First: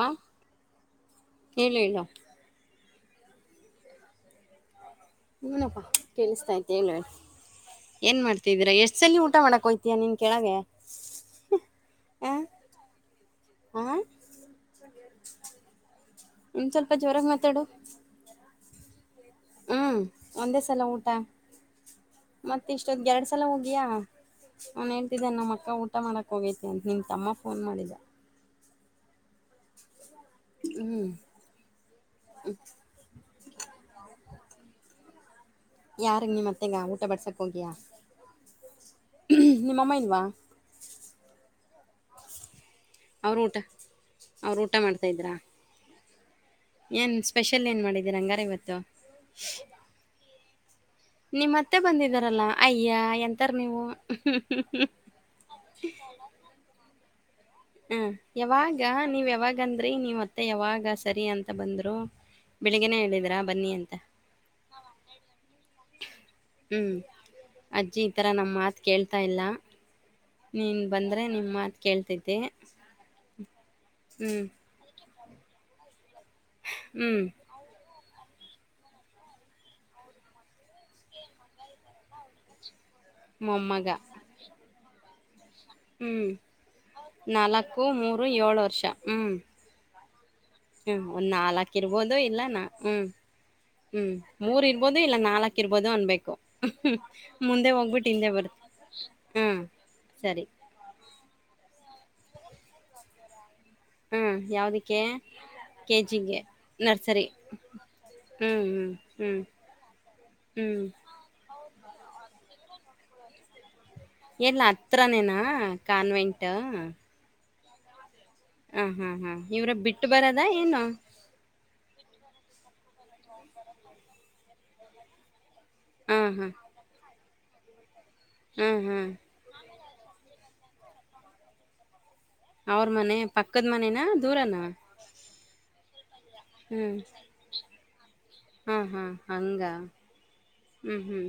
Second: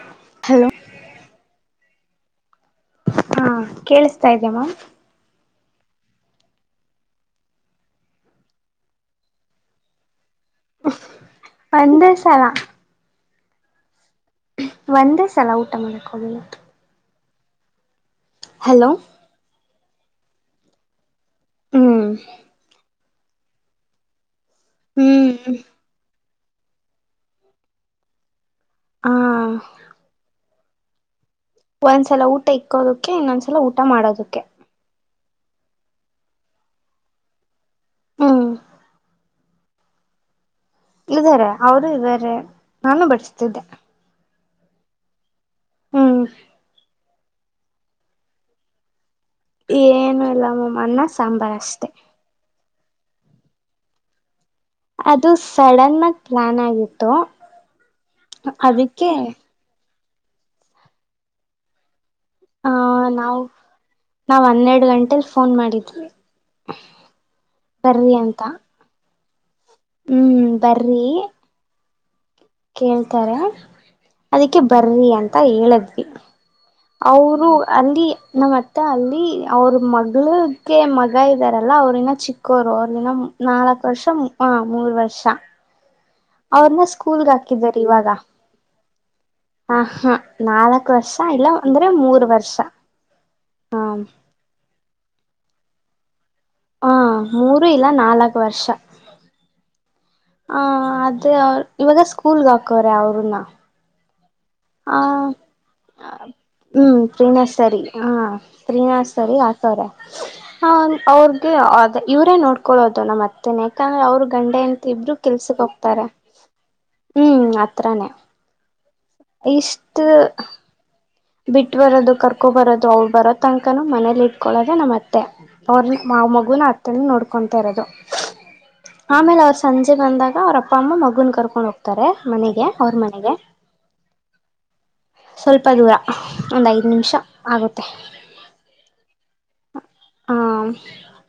ಹ ಹಲೋ ಹೇಳಲ್ಲ ಇಲ್ಲ ಹಾ ಕೇಳಿಸತಾ ಇದ್ಯಮ್ಮ ಹನಪ್ಪಾ ಕೇಳಿಸತಾಯತಿ ಹೇಳ ಹೇಳಿ ಏನ್ ಮಾಡ್ತಿದ್ದೀರಾ ಎಷ್ಟ ಸಲ ಊಟ ಮಾಡಕ್ ಹಯ್ತೀಯ ನಿನ್ ಒಂದೇ ಸಲ ಹಾ ಒಂದೇ ಸಲ ಊಟ ಮಾಡಕ್ ಹೋಗಿಲ್ಲ ತಡು ಹಲೋ ಹ್ಮ್ ಒಂದೇ ಸಲ ಊಟ ಹ್ಮ್ ಮತ್ತ ಇಷ್ಟೊದ ಎರಡ್ ಸಲ ಹೋಗಿಯಾ ಅವಾನು ಹೇಳ್ತಿದ್ದೆ ನಮ್ಮ ಹ್ಮ್ ಅಕ್ಕ ಊಟ ಮಾಡಕ್ಕೆ ಹೋಗೈತೆ ಅಂತ ನಿನ್ನ ತಮ್ಮ ಫೋನ್ ಮಾಡಿದ್ದ ಹಾ ಹ್ಮ್ ಒಂದ್ಸಲ ಊಟ ಇಕ್ಕೋದಕ್ಕೆ ಇನ್ನೊಂದ್ಸಲ ಊಟ ಮಾಡೋದಕ್ಕೆ ಯಾರ ನೀ ಮತ್ತೆಗ ಊಟ ಬಡ್ಸಕ್ ಹೋಗಿಯಾ ಹಾ ನಿಮ್ಮಮ್ಮ ಇಲ್ವಾ ಇದಾರೆ ಅವರು ಇದ್ದಾರೆ ನಾನು ಬಡಿಸತಿದ್ದೆ ಅವರು ಊಟ ಮಾಡ್ತಾ ಇದ್ರಾ ಹ್ಮ್ ಏನು ಸ್ಪೆಷಲ್ ಏನು ಮಾಡಿದ್ದೀರ ಅಂಗಾರ ಇವತ್ತು ಏನುೂ ಇಲ್ಲ ಮಮ್ಮ ನಿಮ್ಮತ್ತೆ ಬಂದಿದಾರಲ್ಲ ಅಯ್ಯ ಎಂತಾರ ನೀವು ಅದು ಸಡನ್ ಆಗ ಪ್ಲಾನ್ ಆಗಿತ್ತು ಹ್ಮ ಯಾವಾಗ ಅದಕ್ಕೆ ನೀವ್ ಯಾವಾಗಂದ್ರಿ ನೀವ ಮತ್ತೆ ಯಾವಾಗ ಸರಿ ಅಂತ ಬಂದ್ರು ಹ ಬೆಳಿಗ್ಗೆನೆ ಹೇಳಿದ್ರಾ ನಾವವು್ ಬನ್ನಿ ಅಂತ ನಾವ್ ಹನ್ನೆರಡು ಗಂಟಲಿ ಫೋನ್ ಮಾಡಿದ್ವಿ ಹ್ಮ್ ಅಜ್ಜಿ ಬರ್ರಿ ಈತರ ಅಂತ ನಮ್ ಮಾತ್ ಕೇಳ್ತ ತ ಇಲ್ಲ ಹ್ಮ್ ನೀನ್ ಬರ್ರಿ ಬಂದ್ರೆ ನಿಮ್ಮ ಮಾತು ಕೇಳ್ತತಿ ಕೇಳ್ತಾರೆ ಅದಕ್ಕೆ ಬರ್ರಿ ಅಂತ ಹೇಳದ್ವಿ ಹ್ಮ್ ಅವರು ಅಲ್ಲಿ ನಮ್ಮತ್ತೆ ಅಲ್ಲಿ ಅವ್ರ ಮಗ್ಕ್ಕೆ ಮಗ ಇದಾರಲ್ಲಾ ಅವ್ರನ್ನ ಚಿಕ್ಕೋರು ಅವರು ಅ ನಾಕು ಮೊಮ್ಮಗ ವರ್ಷ ಹ ಮೂರು ವರ್ಷಾ ಹ್ಞೂ ನಾಲ್ಕು ಇವಾಗ ಮೂರು ಏಳು ವರ್ಷ ಹ್ಞೂ ಹ ಹಾ ನಾಲ್ಕ್ ಹ್ಮ್ ವರ್ಷ ಒಂದ್ ಇಲ್ಲ ನಾಲ್ಕ್ ಅಂದ್ರೆ ಇರ್ಬೋದು ಮೂರ್ ಇಲ್ಲ ವರ್ಷ ನ ಹ್ಮ್ ಹ ಹ್ಮ್ ಮೂರ್ ಇ ಇಬೋುದು ಇಲ್ಲ ನಾಲ್ಕಕ್ ಇರ್ಬೋದು ಅನ್ಬೇಕು ಹ ಮೂರು ಮುಂದೆ ಇಲ್ಲ ಹೋಗ್ಬಿಟ್ಟು ಹಿಂದೆ ಬರ್ತ ಹ್ಮ ಹ ಅದೇ ಅವ ಇವಾಗ ಸ್ಕೂಲ್ಗೆ ಹಾಕೋ್ರೆ ಅವರುನ್ನ ಹ್ಮ್ ಯಾವದಕ್ಕೆ ಕೆ ಜಿಗೆ ಹ್ಮ್ ನರ್ಸರಿ ಪ್ರೀನಾ ಸರಿ ಹ ಹ್ಮ್ ಹ್ಮ್ ಪ್ರೀನಾ ಸರಿ ಹ್ಮ್ ಆತವ್ರ ಹ ಹ್ಮ್ ಅವರದೂ ಅದೇ ಇವರೇ ನೋಡ್ಕೊಳ್ಳೋದು ನಮ್ಮ ಅತ್ತೆನೆ. [unintelligible] ಗೊತ್ತ ಅವರ ಗಂಡ ಎಲ್ಲ ಹೆಂಡತಿ ಇಬ್ರು ಹತ್ರನೇನಾ ಕೆಲಸಕ್ಕೆ ಹೋಗ್ತಾರೆ ಕಾನ್ವೆಂಟ್ ಹೂ ಆತರಾನೆ. [unintelligible] ಹ ಹಾ ಹಾ ಇವ್ರ ಇಷ್ಟ ಬಿಟ್ಟು ಬರದ [unintelligible] ಏನು ಬಿಟ್ಟ ಬರೋದು ಕರ್ಕೊ ಬರೋದು ಅವರ ಬರೋ ತನಕನೂ ಮನೇಲಿ ಇಟ್ಕೊಳೋದ ನಮ್ಮ ಅತ್ತೆ. ಅವರನ ಬಿಟ್ಟ ಮಾ ಹಾ ಮಗುನ ಅತ್ತೆನೆ ನೋಡ್ಕೊತಾ ಇರೋದು. [unintelligible] ಹು ಹು ಆಮೇಲೆ ಅವ್ರು [unintelligible] ಸಂಜೆ ಬಂದಾಗ ಅವರ ಅಪ್ಪ ಅಮ್ಮ ಮಗನ್ನ ಕರ್ಕೊಂಡು ಹೋಗ್ತಾರೆ. [unintelligible] ಅವರ ಅವ್ರ ಮನೆ ಮನೆಗೆ ಪಕ್ಕದ ಮನೆ ನಾ ದೂರನಾ? [unintelligible] ಒಂದು ಐದು ನಿಮಿಷ ಆಗುತ್ತೆ. [unintelligible] ಹ ಹಾ ಹಂಗಾ ಹ ಹು ಹು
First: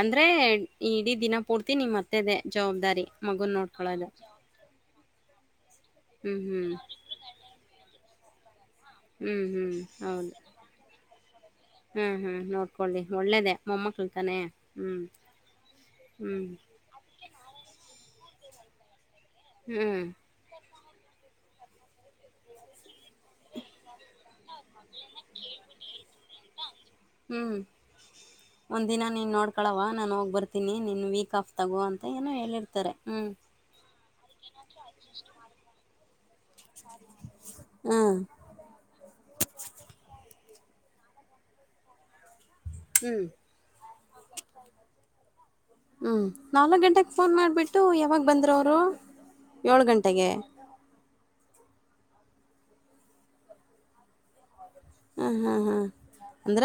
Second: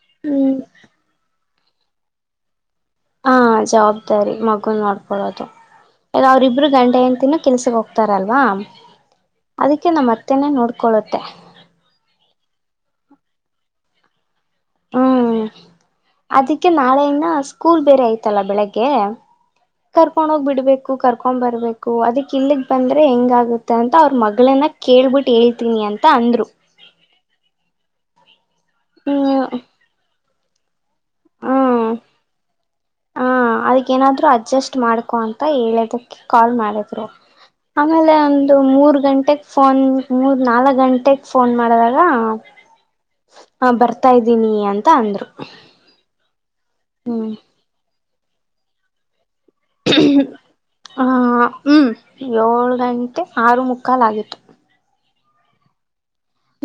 ಅಂದ್ರೆ ಹ್ಮ್ ಇಡೀ ದಿನ [unintelligible] ಪೂರ್ತಿ ನಿಮ್ಮ ಅತ್ತೆದೆ. [unintelligible] ಆ ಮಗುನ್ ನೋಡ್ಕೊಳ್ಳೋದು ಜವಾಬ್ದಾರಿ ಮಗುನ್ ನೋಡ್ಕೊಳೋದು. [unintelligible] ಹ್ಮ್ ಅವರ ಇಬ್ಬರು ಹ್ಮ್ ಗಂಡ ಹೆಂಡತಿ ಕೆಲಸಕ್ಕೆ ಹೋಗ್ತಾರಲ್ವಾ? [unintelligible] ಹ್ಮ್ ಹ್ಮ್ ಅದಕ್ಕೆ ನಮ್ಮ ಅತ್ತೆನೆ ನೋಡ್ಕೊಳ್ಳುತ್ತೆ. [unintelligible] ಹು ಹು ನೋಡ್ಕೊಳ್ಳಿ ಒಳ್ಳೇದೇ ಮೊಮ್ಮಕ್ಳ ತಾನೇ. ಹ ಹು ಅದಕ್ಕೆ ನಾಳೆಯನ್ನ ಸ್ಕೂಲ್ ಬೇರೆ ಐತಲ್ಲ ಬೆಳಗ್ಗ [unintelligible] ಹ್ಮ್ ಕರ್ಕೊಂಡ ಹೋಗಿ ಬಿಡ್ಬೇಕು ಕರ್ಕೊಂಡ್ ಬರ್ಬೇಕು ಅದಕ್ಕೆ ಇಲ್ಲಿಗ ಬಂದೆ. [unintelligible] ಅದೇ ಹೆಂಗಾಗುತ್ತೆ ಅಂತ ಅವರ ಮಗಳನ್ನ ಕೇಳ್ಬಿಟ್ಟು ಹೇಳ್ತೀನಿ ಅಂತ ಅಂದ್ರು. [unintelligible] ಒಂದ್ ದಿನ ನೀನ್ ಹ್ಮ್ ನೋಡ್ಕಳವ ನಾನ್ ಹೋಗ್ ಬರ್ತೀನಿ. ನೀ ವೀಕ್ ಆಫ್ ತಗೋ ಹ್ಮ್ ಅಂತ ಏನೋ ಹೇಳಿರ್ತಾರೆ ಹೂ ನನ್ ಹತ್ರ ಅಡ್ಜಸ್ಟ್ ಮಾಡ್ಕೊ ಅಂತ ಹೇಳ [unintelligible] ಕಾಲ್ ಮಾಡಿದ್ರು ಆಮೇಲೆ ಹ್ಮ್ ಒಂದು ಮೂರ್ ಗಂಟೆಕ್ಕ ಫೋನ್ ಮೂರ [unintelligible] ನಾಲ್ಕ ಗಂಟೆಗೆ ಫೋನ್ ಮಾಡದಾಗ ಹ್ಮ್ [unintelligible] ಹಾ ಬರ್ತಾ ಇದ್ದೀನಿ ಅಂತ ಅಂದ್ರು. [unintelligible] ನಾಲ್ಕ ಗಂಟೆಗೆ ಫೋನ್ ಮಾಡಿಬಿಟ್ಟು ಯಾವಾಗ ಬಂದರ ಅವರು ಏಳು ಗಂಟೆಗೆ. [unintelligible] ಹೂ ಏಳ ಗಂಟೆ ಆರು ಮುಕ್ಕಾಲ ಆಗಿತ್ತು. [unintelligible] ಹ ಹ ಹ [unintelligible]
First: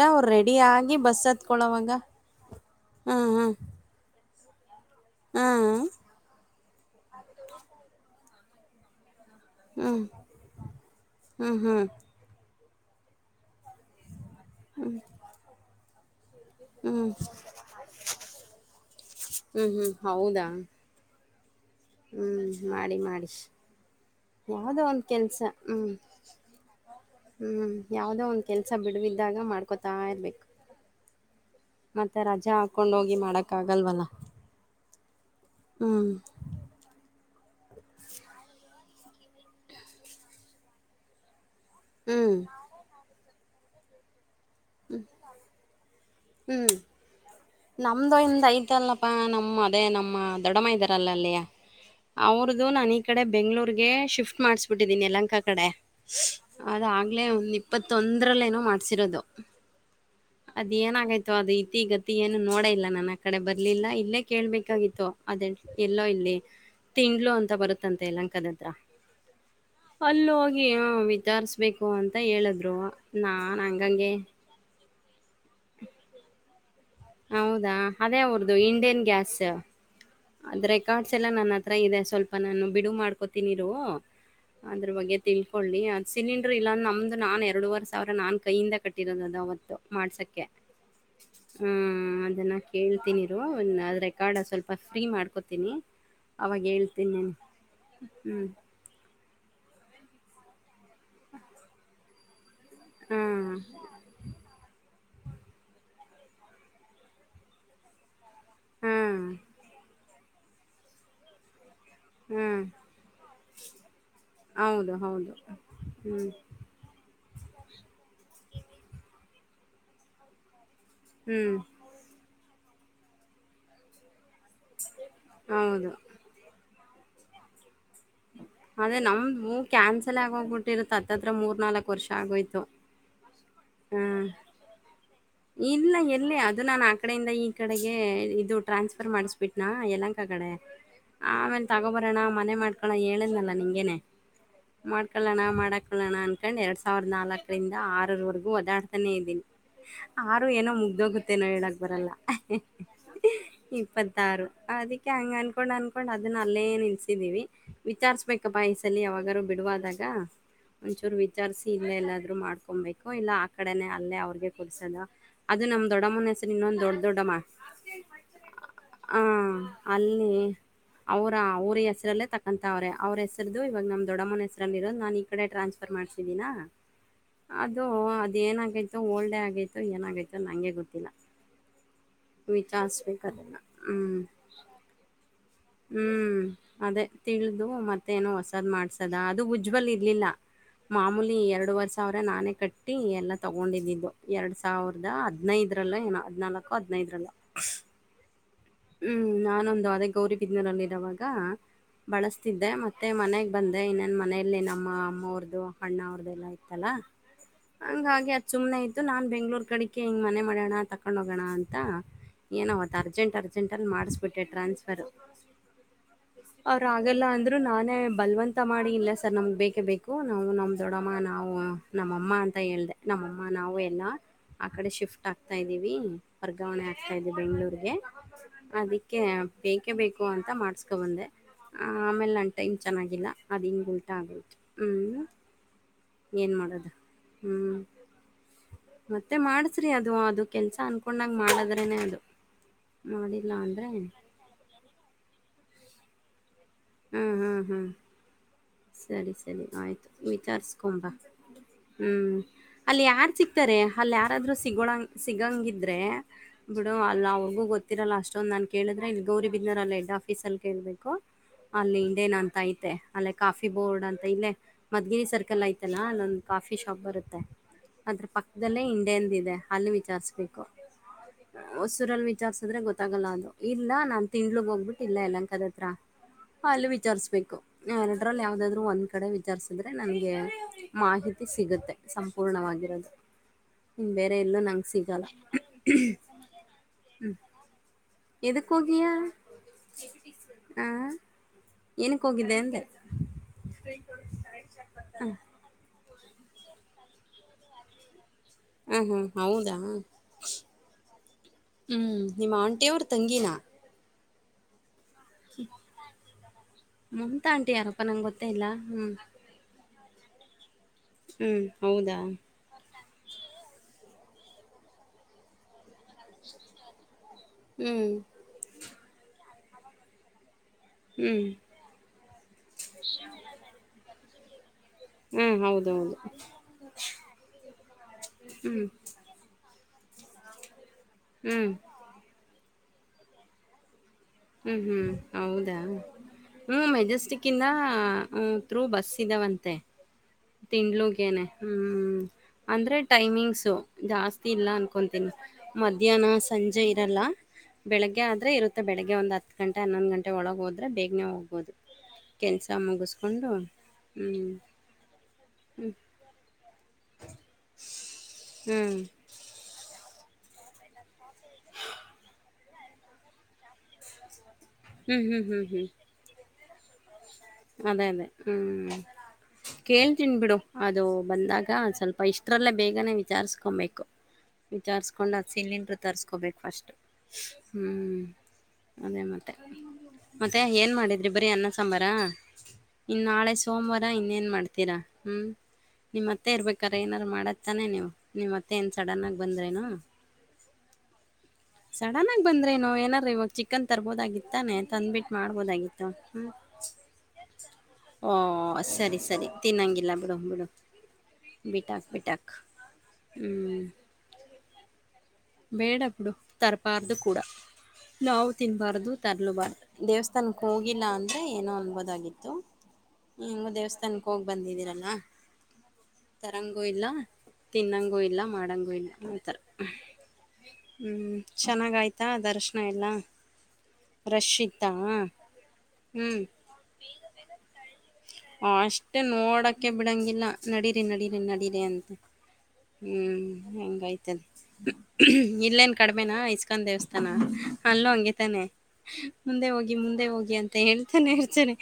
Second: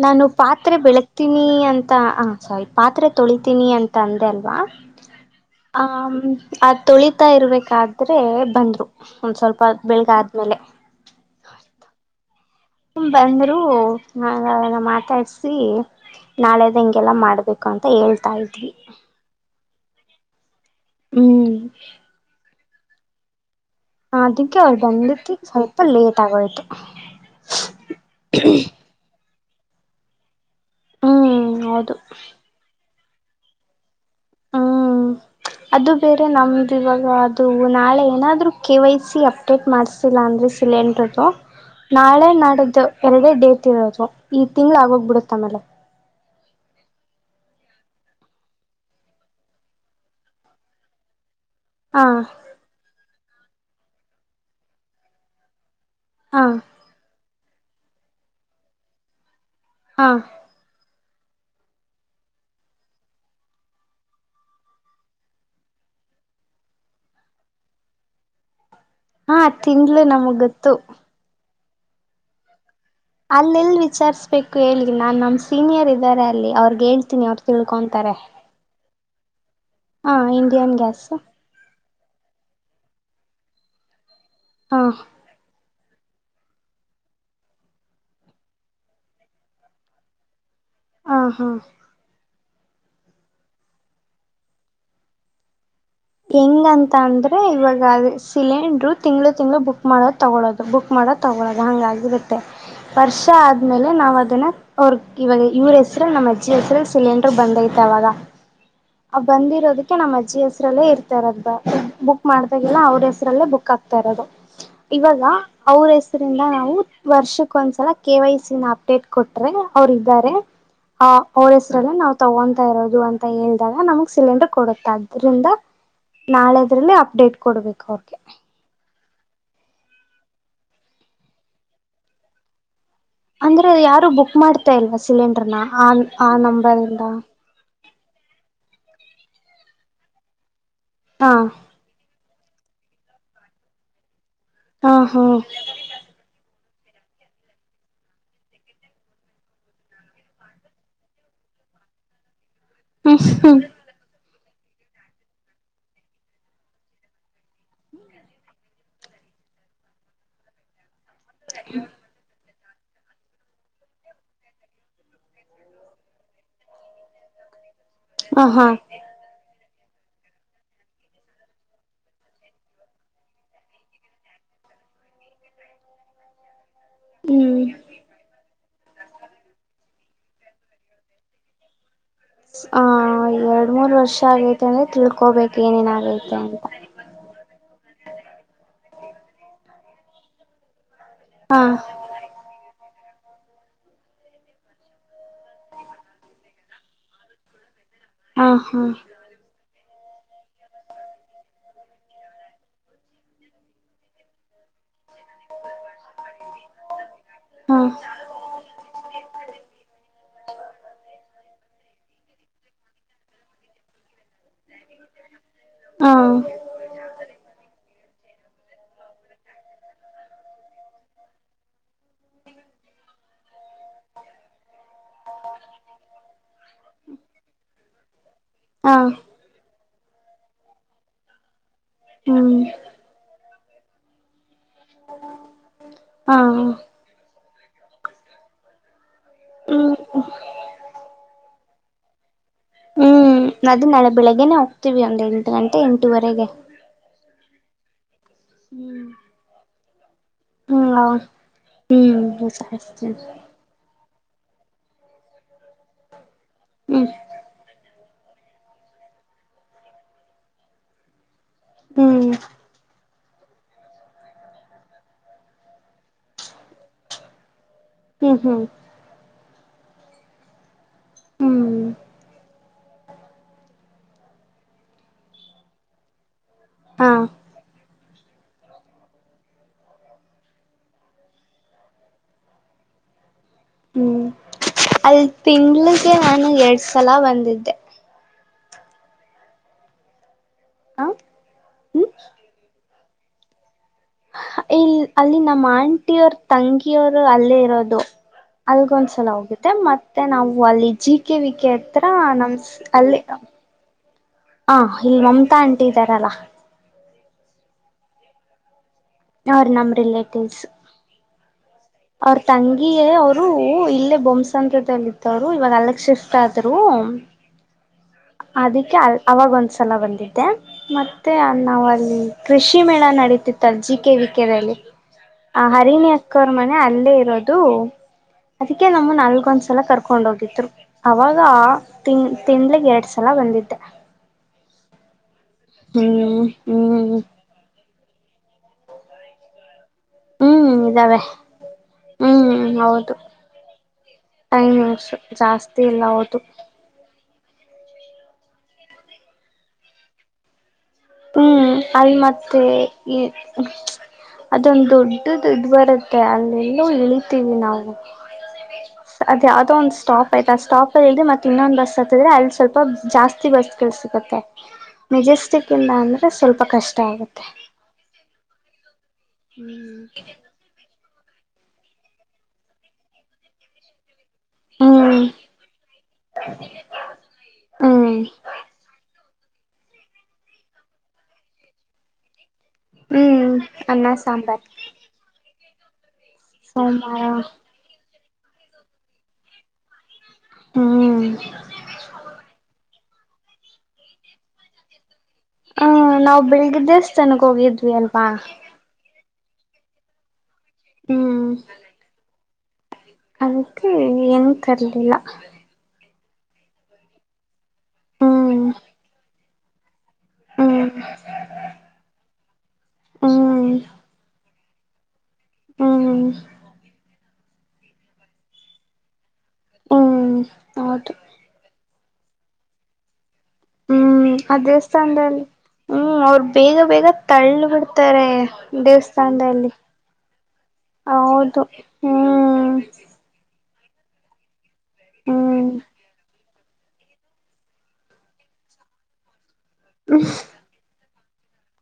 ನಾನು ಪಾತ್ರೆ ಬೆಳಕ್ತೀನಿ ಅಂತ ಹತ್ಕೊಳ್ಳೋವಾಗ ಆ ಸ್ವಾರಿ ಪಾತ್ರೆ ಹ್ಮ್ ಹ್ಮ್ ತೊಳಿತೀನಿ ಅಂತ ಅಂದೆ [unintelligible] ವಾ ಆ ಹ್ಮ್ ಅತೊಳಿತಾ ಇರರ್ಬೇಕಾದ್ರೆ ಬಂದ್ರು. [unintelligible] ಒಂದ್ ಸ್ವಲ್ಪ ಹ್ಮ್ ಹ್ಮ್ ಬೆಳಗ್ ಆದ್ಮೇಲೆ. ಹ್ಮ್ ಹ್ಮ್ [unintelligible] ಹು ಬಂದ್ರು ನನಗ ಅವಾಗ ಮಾತಾಡ್ಸಿ. [unintelligible] ನಾಳೆದ ಹಂಗೆಲ್ಲ ಹ್ಮ್ ಮಾಡ್ಬೇಕು ಅಂತ ಹೇಳ್ತಾ ಇದ್ವಿ. [unintelligible] ಹು ಹು ಹೌದಾ? [unintelligible] ಹು [unintelligible] ಮಾಡಿಸ [unintelligible] ಅದಕ್ಕೆ ಅವರ ಬಂದ ಬಿಟ್ಟ ಸ್ವಲ್ಪ ಲೇಟ್ ಆಗೋಯ್ತು. [unintelligible] ಹು ಯಾವದೋ ಒಂದ್ ಕೆಲಸಾ ಬಿಡಬಿದ್ದಾಗ ಮಾಡ್ಕೊತಾ ಇರ್ಬೇಕು. [unintelligible] ಹ್ಮ್ ಹೌದು ಮತ್ತೆ ರಜಾ ಹಾಕೊಂಡ್ ಹೋಗಿ ಮಾಡಕ್ ಆಗಲ್ವಲ್ಲ. [unintelligible] ಹ ಅದು ಹ್ಮ್ ಬೇರೆ ನಮ್ದು ಇವಾಗ? [unintelligible] ಅದು ನಾಳೆ ಏನಾದರೂ ಕೆ ವೈ ಸಿ ಅಪ್ಡೇಟ್ ಮಾಡಿಸ್ತಿಲ್ಲ ಅಂದರೆ ಸಿಲಿಂಡ್ರದು. [unintelligible] ನಾಳೆ ಹ್ಮ್ ನಾಡ್ದು ಎರಡೇ ಡೇಟ್ ಇರೋದು ಈ ತಿಂಗಳ ಆಗೋಗ್ಬಿಡುತ್ತ ಆಮೇಲೆ [unintelligible] ಹು [unintelligible] ನಮ್ದು ಒಂದ್ ಐತಲ್ಲಪಾ ನಮ್ಮ ಅದೇ ನಮ್ಮ ದೊಡ್ಡಮ್ಮ ಇದಾರಲ್ಲ ಅಲ್ಲಿ ಹಾ [unintelligible] ಅವ್ರದು ನಾನು ಈ ಕಡೆ ಬೆಂಗಳೂರ ಗೆ ಶಿಫ್ಟ್ ಮಾಡ್ಸಬಿಟ್ಟಿದೀನಿ ಯಲಂಕಾ ಕಡೆ. ಹಾ [unintelligible] ಅದ ಆಗಲೇ ಇಪ್ಪತ್ತೊಂದ ರಲ್ಲಿ ಏನೋ ಮಾಡಸಿರೋದು. [unintelligible] ಹಾ ಅದ ಏನ ಆಗ್ಯಾತಿ [unintelligible] ಅದು ಇತಿಗತಿ ಏನು ನೋಡೆ ಇಲ್ಲ ನಾನ ಆ ಕಡೆ ಬರ್ಲಿಲ್ಲ ಇಲ್ಲೇ ಕೇಳ್ಬೇಕಾಗಿತ್ತು ಅದೆ ಎಲ್ಲೋ ಇಲ್ಲ [unintelligible] ತೆ ತಿಂಗಳು ಅಂತ ಅಂತ ಬರುತ್ತಂತೆ ಯಲಹಂಕ ಹತ್ರ [unintelligible] ಹಾ ತಿಂಗಳು ನಮಗ್ ಗೊತ್ತು. [unintelligible] ಹು ಅಂತ ಹೇಳಿದ್ರು ಅವ್ವ [unintelligible] ಅಲ್ಲಿಲ್ ವಿಚಾರಸಬೇಕು ಹೇಳಿ ನಾನ್ ನಮ್ ಸೀನಿಯರ್ ಇದಾರೆ ಅಲ್ಲಿ ಅವ್ರಗ್. ಹೇಳ್ತೀನಿ ಅವ್ರು ಹೌದಾ ತಿಳ್ಕೊಂತಾರೆ ಅದೇ ಅವರದು ಇಂಡಿಯನ್ ಗ್ಯಾಸ್. ಹಾ ಅದ ಇಂಡಿಯನ್ ಗ್ಯಾಸ್ ರೆಕಾರ್ಡ್ಸ್ ಎಲ್ಲಾ ನನ್ನ ಹತ್ರ ಇದೆ ಅಷ್ಟ್. ಸ್ವಲ್ಪಾ ನಾನು ಬಿಡು ಮಾಡ್ಕೊತೀನಿರು ಹಾ ಅದ್ರ ಬಗ್ಗೆ ತಿಳ್. ಕೊಳಿ ಅದ್ ಸಿಲಿಂಡರ್ ಇಲ್ಲ ಅಂದ ನಮ್ದು ನಾನ್ ಎರಡೂವರೆ ಸಾವಿರ ನಾನ್ ಕೈಯಿಂದ ಕಟ್ಟಿರೋದ ಅದು ಅವತ್ತು ಮಾಡ್ಸಕ್ಕೆ. ಹಾ ಹಾ ಹ್ಮ ಅದನ್ನ ಕೇಳ್ತಿನಿರು ಅದ ರೆಕಾರ್ಡ್ ಸ್ವಲ್ಪ. ಫ್ರೀ ಮಾಡ್ಕೊತೀನಿ. ಹೆಂಗಂತ ಅಂದ್ರೆ ಇವಾಗ ಅದ ಹ್ಮ್ ಸಿಲಿಂಡ್ರು ತಿಂಗ್ಳ ತಿಂಗ್ಳ ಬುಕ್ ಮಾಡೋದು ತಗಳೋದು ಬುಕ್. ಮಾಡೋದ ತಗೊಳದು ಹಂಗಾಗಿರುತ್ತೆ ವರ್ಷಾ ಹಾಂ ಆದ್ಮೇಲೆ ನಾವ್ ಅದನ್ನ ಅವರ್. ಇವಾಗ ಇವ್ರ ಹೆಸ್ರಲ್ಲಿ ನಮ್ಮ ಅಜ್ಜಿ ಹೆಸ್ರಲ್ಲಿ ಸಿಲಿಂಡ್ರ ಬಂದೈತೆ ಅವಾಗ ಹಾಂ ಆ ಬಂದಿರೋದಕ್ಕ. ಕೆ ನಮ್ಮ ಅಜ್ಜಿ ಹೆಸರಲ್ಲೇ ಇರ್ತರೋದ ಬ ಬುಕ್ ಹಾಂ ಮಾಡ್ದಾಗೆಲ್ಲ ಅವ್ರ ಹೆಸ್ರಲ್ಲೇ ಬುಕ್ ಆಗ್ತಾ ಇರೋದು. ಹೌದು ಇವಾಗ ಹೌದು ಅವ್ರ ಹ್ಞೂ ಹೆಸರಿಂದ ನಾವು ವರ್ಷಕ್ ಒಂದ್ಸಲ ಕೆ ವೈ ಸಿ ನ ಅಪ್ಡೇಟ್. ಕೊಟ್ರೆ ಅವ್ರ ಇದ್ದಾರೆ ಆ ಹ್ಞೂ ಅವ್ರ ಹೆಸರಲ್ಲೇ ನಾವ ತಗೊ. ತಾ ಇರೋದು ಅಂತ ಹೇಳಿದಾಗ ನಮಗ್ ಸಿಲಿಂಡರ್ ಕೊಡುತ್. ದ್ರಿಂದಾ ಹೌದು ನಾಳೆದ್ರಲ್ಲಿ ಅಪ್ಡೇಟ್ ಕೊಡ್ಬೇಕ ಅವ್ರ. ಅದೇ ನಮ್ದ್ ವು ಕ್ಯಾನ್ಸಲ್ ಆಗೋಗ್ಬಿಟ್ಟಿರುತ್ತ ಹತ್ತತ್ರ ಮೂರ್ ನಾಲ್ಕಕ್ ವರ್ಷ ಆಗೋಯ್ತು. ಅಂದ್ರೆ ಯಾರು ಬುಕ್ ಮಾಡ್ತಾ ಇಲ್ವಾ ಸಿಲಿಂಡ್. ಇಲ್ಲಾ ಎಲ್ಲಿ ಅದು ನಾನು ಆ ಕಡೆಯಿಂದ ಈ ಕಡೆಗೆ. ಇದು ಟ್ರಾನ್ಸ್ಫರ್ ಮಾಡಿಸ್ಬಿಟ್ನಾ ಯಲಹಂಕ ಕಡೆ ಹಾ ಆಮೇಲೆ ತಗೋಬರಣಾ. ಮನೆ ಮಾಡ್ಕೊಳ್ಳೋ ಹೇಳುದ್ನಲ್ಲ ನಿಮ್ಗೆನೇ ಹಾ ಹಾ ಮಾಡ್ಕಳ್ಳಣ ಮಾಡಾಕಳ್ಳಣ ಅನ್ಕೊಂಡ್ ಎರಡ್ ಸ. ಸಾವಿರದ ನಾಲ್ಕರಿಂದ ಆರರವರೆಗೂ ಓದಾಡ್ತಾನೆ ಇದ್ದೀನಿ. ಆರು ಏನೋ ಮುಗ್ದೋಗುತ್ತೆನೋ ಹೇಳಕ್ಕ ಬರಲ್ಲ ಹ್ಮ್ ಹ್ಮ್ ಇಪ್ಪತ್ತಾರು. ಅದಿಕೆ ಹಂಗ ಅನ್ಕೊಂಡ್ ಅನ್ಕೊಂಡ್ ಅದನ್ನ ಅಲ್ಲೇ ನಿಲ್ಸಿದೀವಿ ವಿಚಾರಸ ಬೆಕಪ್ಪ ಈಸ. ದಲ್ಲಿ ಯಾವಾಗಾರು ಬಿಡುವಾದಾಗ ಒಂಚೂರ್ ವಿಚಾರಿಸಿ ಇಲ್ಲೆ ಎಲ್ಲಾದ್ರು ಮಾಡ್ಕ್. ಕೋಂಬೇಕು ಇಲ್ಲಾ ಆ ಕಡೆನೆ ಅಲ್ಲೇ ಅವ್ರಿಗೆ ಕುಡ್ಸೋದು. ಅದು ನಮ್ ದೊಡಮ್ಮನ್ ಹೆಸರು ಇನ್ನೊಂದ್ ದೊಡ್ಡ ದೊಡ್ಡಮ್ಮ ಹ ಹಾ ಹಾ. ಅಲ್ಲಿ. ಅವ್ರ ಅವ್ರ ಹೆಸರಲ್ಲೇ ತಕ್ಕಂತವ್ರೇ ಅವ್ರ ಹೆಸರದು ಇವಾಗ ನಮ್ ದೊಡಮ್ಮನ ಹೆಸರಲ್ಲಿ ಇರೋದು ನಾನ್ ಈ ಕಡೆ ಟ್ರಾನ್ಸ್ಫರ್. ಮಾಡ್ಸಿದಿನಾ ಹ್ಮ್ ಅದು ಅದೇನಾಗೈತೋ ಓಲ್ಡ್ ಆಗೈತ. ಏನಾಗೈತೋ ನಂಗೆ ಗೊತ್ತಿಲ್ಲಾ. ಆ ಎರಡ್ ಮೂರ್ ವರ್ಷ ಆಗೈತೆ ಅಂದ್ರೆ ತಿಳ್ಕೋಬೇಕ. ಏನೇನ್ ಆಗೈತೆ ಹ್ಮ್ ಅಂತ ಅದೇ ತಿಳಿದು ಮತ್ತೆ. ಮತ್ತೆನೋ ಹೊಸಾದ್ ಮಾಡ್ಸದಾ ಅದು ಉಜ್ವಲ್ ಇರ್ಲಿಲ್ಲ ಮಾಮೂಲಿ ಹಾ ಎರಡುವರೆ ಸಾವ್ರಾ ನಾನೇ ಕಟ್ಟಿ. ಟ್ಟಿ ಎಲ್ಲಾ ತಗೊಂಡಿದ್ದಿದ್ದು ಎರಡ್ ಸಾವಿರದಾ ಹದ್ನೈದರಲ್ಲೊ ಏನೋ ಹದಿನಾಲ್ಕ ಹದಿನೈದರಲ್ಲೊ. ಹಾ ಹಾ ಹ್ಮ್ ನಾನೊಂದು ಅದೇ ಗೌರಿ. ಇದ್ನೂರಲ್ಲಿ ಇರವಾಗ ಬಳಸ್ತಿದ್ದೆ ಮತ್ತೆ ಮನೆಗ್ ಬಂದೆ ಇನ್ನೇನ್ ಮನೆಯಲ್ಲಿ ನಮ್ಮ. ಅವ್ರದು ಅಣ್ಣಾ ಅವ್ರ್ದುಲ್ಲಾ ಇತ್ತಲ್ಲಾ. ಹಾ ಹಂಗಾಗಿ ಅದ್ ಸುಮ್ನೆ ಇತ್ತು ನಾನ್ ಬೆಂಗ್ಳೂರು ಕಡಿಕೆ ಹಿಂಗ್ ಮನೆ. ಮಾಡಣಾ ಅಂತಾ ತಕೊಂಡೊಗನಾ ಅಂತ ಏನೊ ಅವತ್ತು ಅರ್ಜೆಂಟ್ ಅರ್ಜೆಂಟ ಅಲ್ಲಿ ಮಾಡಿಸ್ಬಿಟ್ಟೆ ಟ್ರಾನ್ಸ್ಫರು. [inaudible] ಹಾ. ಅವ್ರ ಆಗಲ್ಲ ಅಂದ್ರು ನಾನೇ ಬಲವಂತಾ ಮಾಡಿ ಇಲ್ಲಾ ಸರ್ ನಮ್ಗೆ ಬೇಕೇ ಬೇಕು ನಾವು ನಮ್ ದೊಡಮ್ಮ ನಾವು. ನಮ್ಮಮ್ಮಾ ಅಂತ ಹೇಳ್ದೆ ನಮ್ಮಮ್ಮ ನಾವು ಎಲ್ಲಾ. ಆಕಡೆ ಶಿಫ್ಟ್ ಆಗ್ತಾ ಇದೀವಿ ವರ್ಗಾವಣೆ ಆಗ್ತಾ ಇದೆ ಬೆಂಗಳೂರ್ಗೆ. ಹಾ ಅದಕ್ಕೆ ಬೇಕ್. ಬೇಕೆ ಬೇಕು ಅಂತ ಮಾಡ್ಸ್ಕೊ ಬಂದೆ ಆಮೇಲೆ ನನ್ ಹ್ಮ್ ಟೈಮ್ ಚೆನ್ನಾಗಿಲ್ಲ ಅದು ಹಿಂಗ್ ಉಲ್ಟಾ ಆಗೋಯ್ತು. ಹ್ಞ ಹಾ ಏನ್ ಮಾಡೋದು ಹ್ಮ್. ಮತ್ತೆ ಮಾಡಸ್ರಿ ಹ್ಮ್ ಅದು ಅದು ಕೆಲ್ಸ ಅನ್ಕೊಂಡಂಗ ಮಾಡದ್ರೇನೆ ಅದು. ಹ್ಮ್ ಮಾಡಿಲ್ಲ ಅದ ಅಂದರೆ ನಾಳೆ ಬೆಳಗ್ಗೆನೆ ಹೋಗ್ತೀವಿ ಒಂದ್ ಎಂಟ್ ಗಂಟೆ ಎಂಟುವರೆಗೆ. ಹ್ಮ್ ಹ್ಮ್ ಹ್ಮ್ ಸರಿ ಸರಿ ಆಯ್ತು. ಹ್ಮ್ ವಿಚಾರ್ಸ್ಕೊಂಬ ಹ್ಮ್ ಅಲ್ಲಿ ಯಾರ್ ಸಿಕ್ತಾರೆ ಅಲ್ಲಿ ಯ ಯಾದ್ರೂ ಸಿಗೋಳಂಗ ಸಿಗಂಗ ಇದ್ರೆ ಬಿಡು ಹ್ಮ್ ಅಲ್ಲ ಅವ್ರಿಗೂ ಗೊತ್ತಿರಲ್ಲ ಅಷ್ಟ ಅಷ್ಟೊಂದು ನಾನನ್ ಕೇಳಿದ್ರೆ ಇಲ್ಲಿ ಗೌರಿಬಿದನರ್ ಅಲ್ಲಿ ಹೆಡ್ ಆಫೀಸ್ ಅಲ್ಲಿ ಕೇಳ್ಬೇಕು ಅಲ್ಲಿ ಹ್ಮ್ ಇಂಡೇನ ಅಂತ ಐತೆ ಅಲ್ಲೇ ಕಾಫಿ ಬೋರ್ಡ್ ಅಂತ ಇಲ್ಲೇ ಮದ್ಗಿರಿ ಸರ್ಕಲ್ ಐ್ತಲ್ಲಾ ಅಲ್ಲೊಂದು ಕಾಫಿ ಶಾಪ್ ಬರುತ್ತೆ ಅದ್ರ ಹ್ಮ್ ಹ್ಮ್ ಪಕ್ಕದಲ್ಲೇ ಹಂಡೆಂದ ಇದೆ ಅಲ್ಲಿ ವಿಚಾರ್ಸ್ಬೇಕು ಹ್ಮ್ ಹೊಸೂರಲ್ಲಿ ವಿಚಾರ್ಸಿದ್ರೆ ಗೊತ್ತ ತಗಲ್ಲ ಅದು ಇಲ್ಲ ನಾನ್ ತಿನ್ಗ್ ಹೋಗ್ಬಿಟ್ಟ ಇ ಎಲ್ಲಂಕದತ್ರ ಅಲ್ಲಿ ಹಾ ವಿಚಾರ್ಸ್ಬೇಕು ಯ ಅದರಲ್ಲಿ ಯಾವದಾದ್ರು ಒಂದ್ ಕಡೆ ವಿಚಾರಿಸಿದ್ರೆ ನಂಗೆ ಮಾಹಿತಿ ಸಿಗುತ್ತೆ ಸಂಪೂರ್ಣವಾಗಿರೋದು ಇನ್ನು ಹ್ಮ್ ಬೇರೆ ಎಲ್ಲೂ ನಂಗೆ ಅಲ್ಲಿ ಸಿಗಲ್ಲ ತಿಂಳಿಗೆ ನಾನು ಎರಡ್ ಸಲ ಬಂದಿದ್ದೆ ಎದಕ್ಕೋಗಿಯಾ ಆ ಹ ಹ್ಮ್ ಏನಕ್ಕೆೋಗಿದೆೆ ಅಂದೆ ಇಲ್ ಅಲ್ಲಿ ನಮ್ಮ ಆಂಟಿ ಅವರ್ ತಂಗಿಯವರು ಅಲ್ಲೇ ಇರೋದು ಹಾಂ ಹಾಂ ಅಲ್ಗೊಂದ್ಸಲ ಹೋಗುತ್ತೆ ಹೌದಾ ಹ್ಞೂ ಮತ್ತೆ ನಾವು ಅಲ್ಲಿ ಜ ಕೆ ವಿಕೆ ಹತ್ರ ನಮ ನಿಮ್ಮ ಆಂಟಿಯವ್ರ ಅಲ್ಲಿ ತಂಗಿನಾ ಹ ಇಲ್ ಮಮತಾ ಆಂಟಿ ಇದ್ದಾರಲ್ಲ ಅಪ್ಪ ನಂಗೆ ಗೊತ್ತೇ ಇಲ್ಲ ಹ್ಞೂ ಅವ್ರ ನಮ್ಮ ರಿಲೇಟಿವ್ಸ್ ಹ್ಮ್ ಅವ್ರ ತಂಗಿಯ ಅವರು ಇಲ್ಲೇ ಬೊಂಬಸಂತತಲಿ ಇತ್ತವ್ರು ಇವಾಗ ಅ ಶಿಫ್ಟ್ ಆದ್ರು ಹ್ಮ್ ಅದಕ್ಕೆ ಅ ಅವಾಗ ಒಂದ್ಸಲ ಬಂದಿದ್ದೆ ಹ್ಞೂ ಮತ್ತೆ ನಾವ್ಲ್ಲಿ ಕೃಷಿ ಮೇಳ ನಡೀತಿತ್ತಲ್ ಜ ಕೆ ವಿಕಲ್ಲಿ ಹ್ಞೂ ಆ ಹರಿಣಿ ಹೌದೌದು ಅಕ್ಕರ್ ಮನೆ ಅಲ್ಲೇ ಇರೋದು ಹ್ಮ್ ಅದಕ್ಕೆ ನಮ್ಮ ನಲ್ಗೊಂದ್ಸಲ ಕರ್ ಕಕೊಂಡ ಹೋಗಿದ್ರು ಅವಾಗ ಹ್ಮ್ ತಿನ್ ತಿನ್ಗ್ ಎರಡ್ ಸಲ ಬಂದಿದ್ದೆ ಹ್ಮ್ ಹ್ಮ್ ಹೌದಾ ಹ್ಮ್ ಮೆಜೆಸ್ಟಿಕ್ ಇಂದ ಹತ್ರು ಬಸ್ ಇದಾವಂತೆ ಹ್ಮ್ ಇದ್ದಾವೆ ತಿನ್ಲುಗೇನೆ ಹ್ಮ್ ಹ್ಮ್ ಅಂದ್ರೆ ಹೌದು ಟೈಮಿಂಗ್ಸು ಜಾಸ್ತಿ ಇಲ್ಲ ಟೈಮಿಂಗ್ಸ್ ಅನ್ಕೊತೀನಿ ಜಾಸ್ತಿ ಇಲ್ಲ ಮಧ್ಯಾಹ್ನ ಹೌದು ಸಂಜೆ ಇರಲ್ಲ ಬೆಳಿಗ್ಗೆ ಆದ್ರೆ ಇರುತ್ತೆ ಬೆಳಗ್ಗೆ ಒಂದ್ ಹತ್ ಗಂಟೆ ಹನ್ನೊಂದು ಗಂಟೆ ಒಳಗೆ ಹೋದ ಹ್ಮ್ ಅಲ್ ಮತ್ತೆ ಮುಗಿಸ್ಕೊಂಡು ಹ್ಞೂ ಅದೊಂದು ದೊಡ್ದು ಇದದು ಬರುತ್ತೆ ಅಲ್ಲೆಲ್ಲೂ ಇಳಿತೀವಿ ನಾವು ಹ್ಞೂ ಅದ ಯಾವ್ದೋ ಒಂದ ಸ್ಟಾಪ್ ಆಯ್ತಾ ಆ ಸ್ಟಾಪ್ ಅಲ್ಲಿಲ್ ಮತ್ತತ್ ಇನ್ನೊಂದು ಬಸ್ ಹತ್ತದ್ರೆ ಅಲ್ಲಿ ಸ್ವಲ್ಪ ಜಾಸ್ತಿ ಬಸ್ಗಳು ಸಿಗುತ್ತೆ ಹ್ಮ್ ಹ್ಮ್ ಹ್ಮ್ ಇಲ್ಲ ಅಂದ್ರೆ ಸ್ವಲ್ಪ ಕಷ್ಟ ಆಗುತ್ತೆ ಅದೇ ಅದೇ ಹ್ಮ್ ಕೇಳ್ತೀನ್ಬಿಡು ಅದು ಬಂದಾಗ ಒಂದ ಸ್ವಲ್ಪ ಇಷ್ಟರಲ್ಲೇ ಬೇಗನೆ ವಿಚಾರಸ್ಕೊಂಬಬೇಕು ಹ್ಮ್ ವಿಚಾರ್ಸ್ಕೊಂಡು ಸಿಲಿಂಡರ್ ತರ್ಸ್ಕೊಬೇಕು ಫಸ್ಟ್ ಹ್ಮ್ ಅದೇ ಮತ್ತೆ ಮತ್ತೆ ಏನ್ ಮಾಡಿದ್ರಿ ಬರೀ ಅನ್ನ ಸಾಂಬಾರ ಇನ್ ಹ್ಮ್ ನಾಳೆ ಸೋಮವಾರ ಅನ್ನ ಇನ್ನೇನ್ ಸಾಂಬಾರ್ ಮಾಡ್ತೀರಾ ಹ್ಮ್ ನಿಮ್ಮ್ ಅತ್ತೆ ಇರ್ಬೇಕ್ರ ಏನಾದಾರು ಸೋಮವಾರ ಮಾಡತ್ತ್ತಾನೆ ನೀವವು ನಿಮ್ಮ್ ಅತ್ತೆ ಏನ್ ಸಡನ್ ಆಗಿ ಬಂದ್ರೇನು ಹ್ಮ್ ಸಡನ್ ಆಗ ಬಂದ್ರಿನು ಏನಾರೀ ಇವಾಗ ಚಿಕನ್ ತರ್ಬೋದಾಗಿತ್ತಾನೆ ತಂದ್ಬಿಟ್ಟು ಮಾಡ್ಬೋದಾಗಿತ್ತು ಹ ನಾವು ಹ್ಮ್. ಬೆಳಿಗ್ಗೆ ದೇವಸ್ಥಾನಕ್ಕೆ ಹೋಗಿದ್ವಿ ಅಲ್ಪಾ ಓ ಸರಿ ತಿನ್ನೊಂಗಿಲ್ಲ ಬಿಡು ಬಿಡು ಹ್ಮ್ ಬಿಟಾಕ್ ಬಿಟಾಕ [unintelligible] ಅದಕ್ಕೆ ನಿಂಗ ತರ್ಲಿಲ್ಲ ಬೇಡ ಬಿಡು ತರಬಾರ್ದು ಕೂಡ ನಾವು ಹ್ಮ್ ತಿನ್ನಬಾರ್ದು ತರಲಬಾರ್ದು ದೇವಸ್ಥಾನಕ್ಕೆ ಹ್ಮ್ ಹೋಗಿಲ್ಲ ಅಂದ್ರೆ ಏನೋ ಅನ್ಬೋದಾಗಿತ್ತು ಹ್ಮ್ ಹಂಗೂ ದೇವಸ್ಥಾನಕ್ಕೆ ಹೋಗಿ ಬಂದಿದೀರಲ್ಲ ಹ್ಮ್ ತರಂಗೂ ಇಲ್ಲ ತಿನ್ನಂಗೂ ಇಲ್ಲ ಮಾಡಂಗೂ ಇಲ್ಲ ಇತರ ಹ್ಮ್ ಹು ಹೌದು ಚೆನ್ನಾಗಾಯತಾ ದರ್ಶನ ಎಲ್ಲ ಹು ರಶ್ ಆ ಇತ್ತಾ ದೇವಸ್ಥಾನದಲ್ಲಿ ಹು ಅವ್ರ ಬೇಗ ಬೇಗ ತಳ್ಳ ಬಿಡ್ತಾ ಓ ಅಷ್ಟೆ ನೋಡಕ ಬಿಡಂಗಿಲ್ಲ ನಡೀರಿ ನಡೀರಿ ಹೌದು ನಡೀರಿ ಅಂತ ಹ್ಮ್ ಹು ಹಂಗೈತದ ಹ್ಮ್ ಇಲ್ಲೇನ್ ಕಡಿಮೆ ನಾ ಚಕ್ಕನಂದ ದೇವಸ್ಥಾನ ಅಲ್ಲು ಹಂಗೇ ತಾನೆ ಮುಂದೆ ಹೋಗಿ ಮುಂದೆ ಹೋಗಿ ಅಂತ ಹಳ್ ನೆ ಇರುತ್ತಾರೆ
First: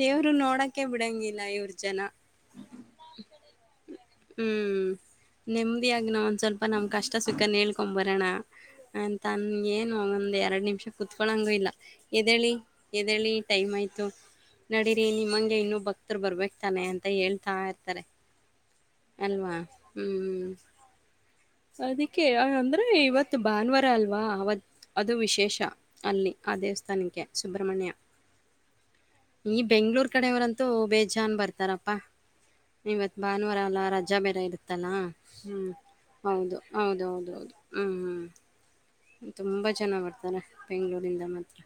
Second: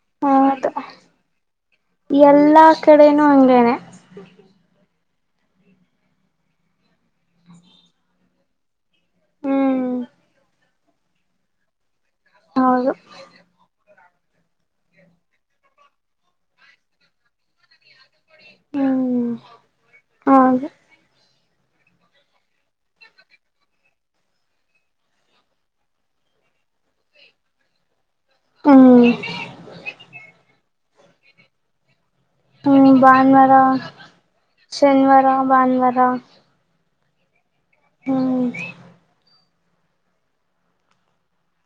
ದೇವ್ರು ಹೌದು ನೋಡಕ್- ಎಲ್ಲಾ ಕಡೆನೂ ಹಂಗೇನೆ ಹ್ಮ್ ನೆಮ್ಮದಿಯಾಗಿ ನಾವ ಒಂದ ಸ್ವಲ್ಪ ನಮ್ಮ ಕಷ್ಟ ಸುಕ್ಕನ ಹೇಳ್ಕೊಂಡು ಬರೋಣ ಅಂತನ್ ಹ್ಮ್ ಏನ್ ಒಂದ್ ಎರಡ್ ನಿಮಿಷ ಕುತ್ಕೊಳಂಗೂ ಇಲ್ಲ ಎದೆಳಿ ಹೌದು ಎದೆಳಿ ಟೈಮ್ ಆಯ್ತ. ಡೀರಿ ನಿಮ್ಮಂಗೆ ಇನ್ನು ಭಕ್ತರು ಬರ್ಬೇಕ್ತಾನೆ ಅಂತ ಹೇಳ್ತಾ ಇರ್ತಾರೆ. ಹ್ಮ್ ಅಲ್ವಾ ಹು ಹಾಗೆ ಅದಕ್ಕೆ ಅಂದ್ರೆ ಇವತ್ತು ಭಾನುವಾರ ಅಲ್ವಾ ಅವತ್ತ ಅದು ವಿಶೇಷ ಅಲ್ಲಿ. ಆ ದೇವಸ್ಥಾನಕ್ಕೆ ಸುಬ್ರಹ್ಮಣ್ಯ ಹ್ಮ್ ಈ ಬೆಂಗಳೂರ ಕಡವರಂತೂ ಬೇಜಾನ ಬರ್ತಾರಪ್ಪಾ ಇವತ್ತ ಭಾನುವಾರ ಅಲ್ಲ ರಜಾ ಬೇರೆ ಇರುತ್ತಲ್ಲಾ ಶನಿವಾರ ಹು ಭಾನುವಾರ ಹೌದು ಹೌದು ಹೌದು ಹು ಹ್ಮ್ ತುಂಬಾ ಜನ ಬರ್ತಾರೆ ಬೆಂಗಳೂರಿಂದ ಮಾತ್ರ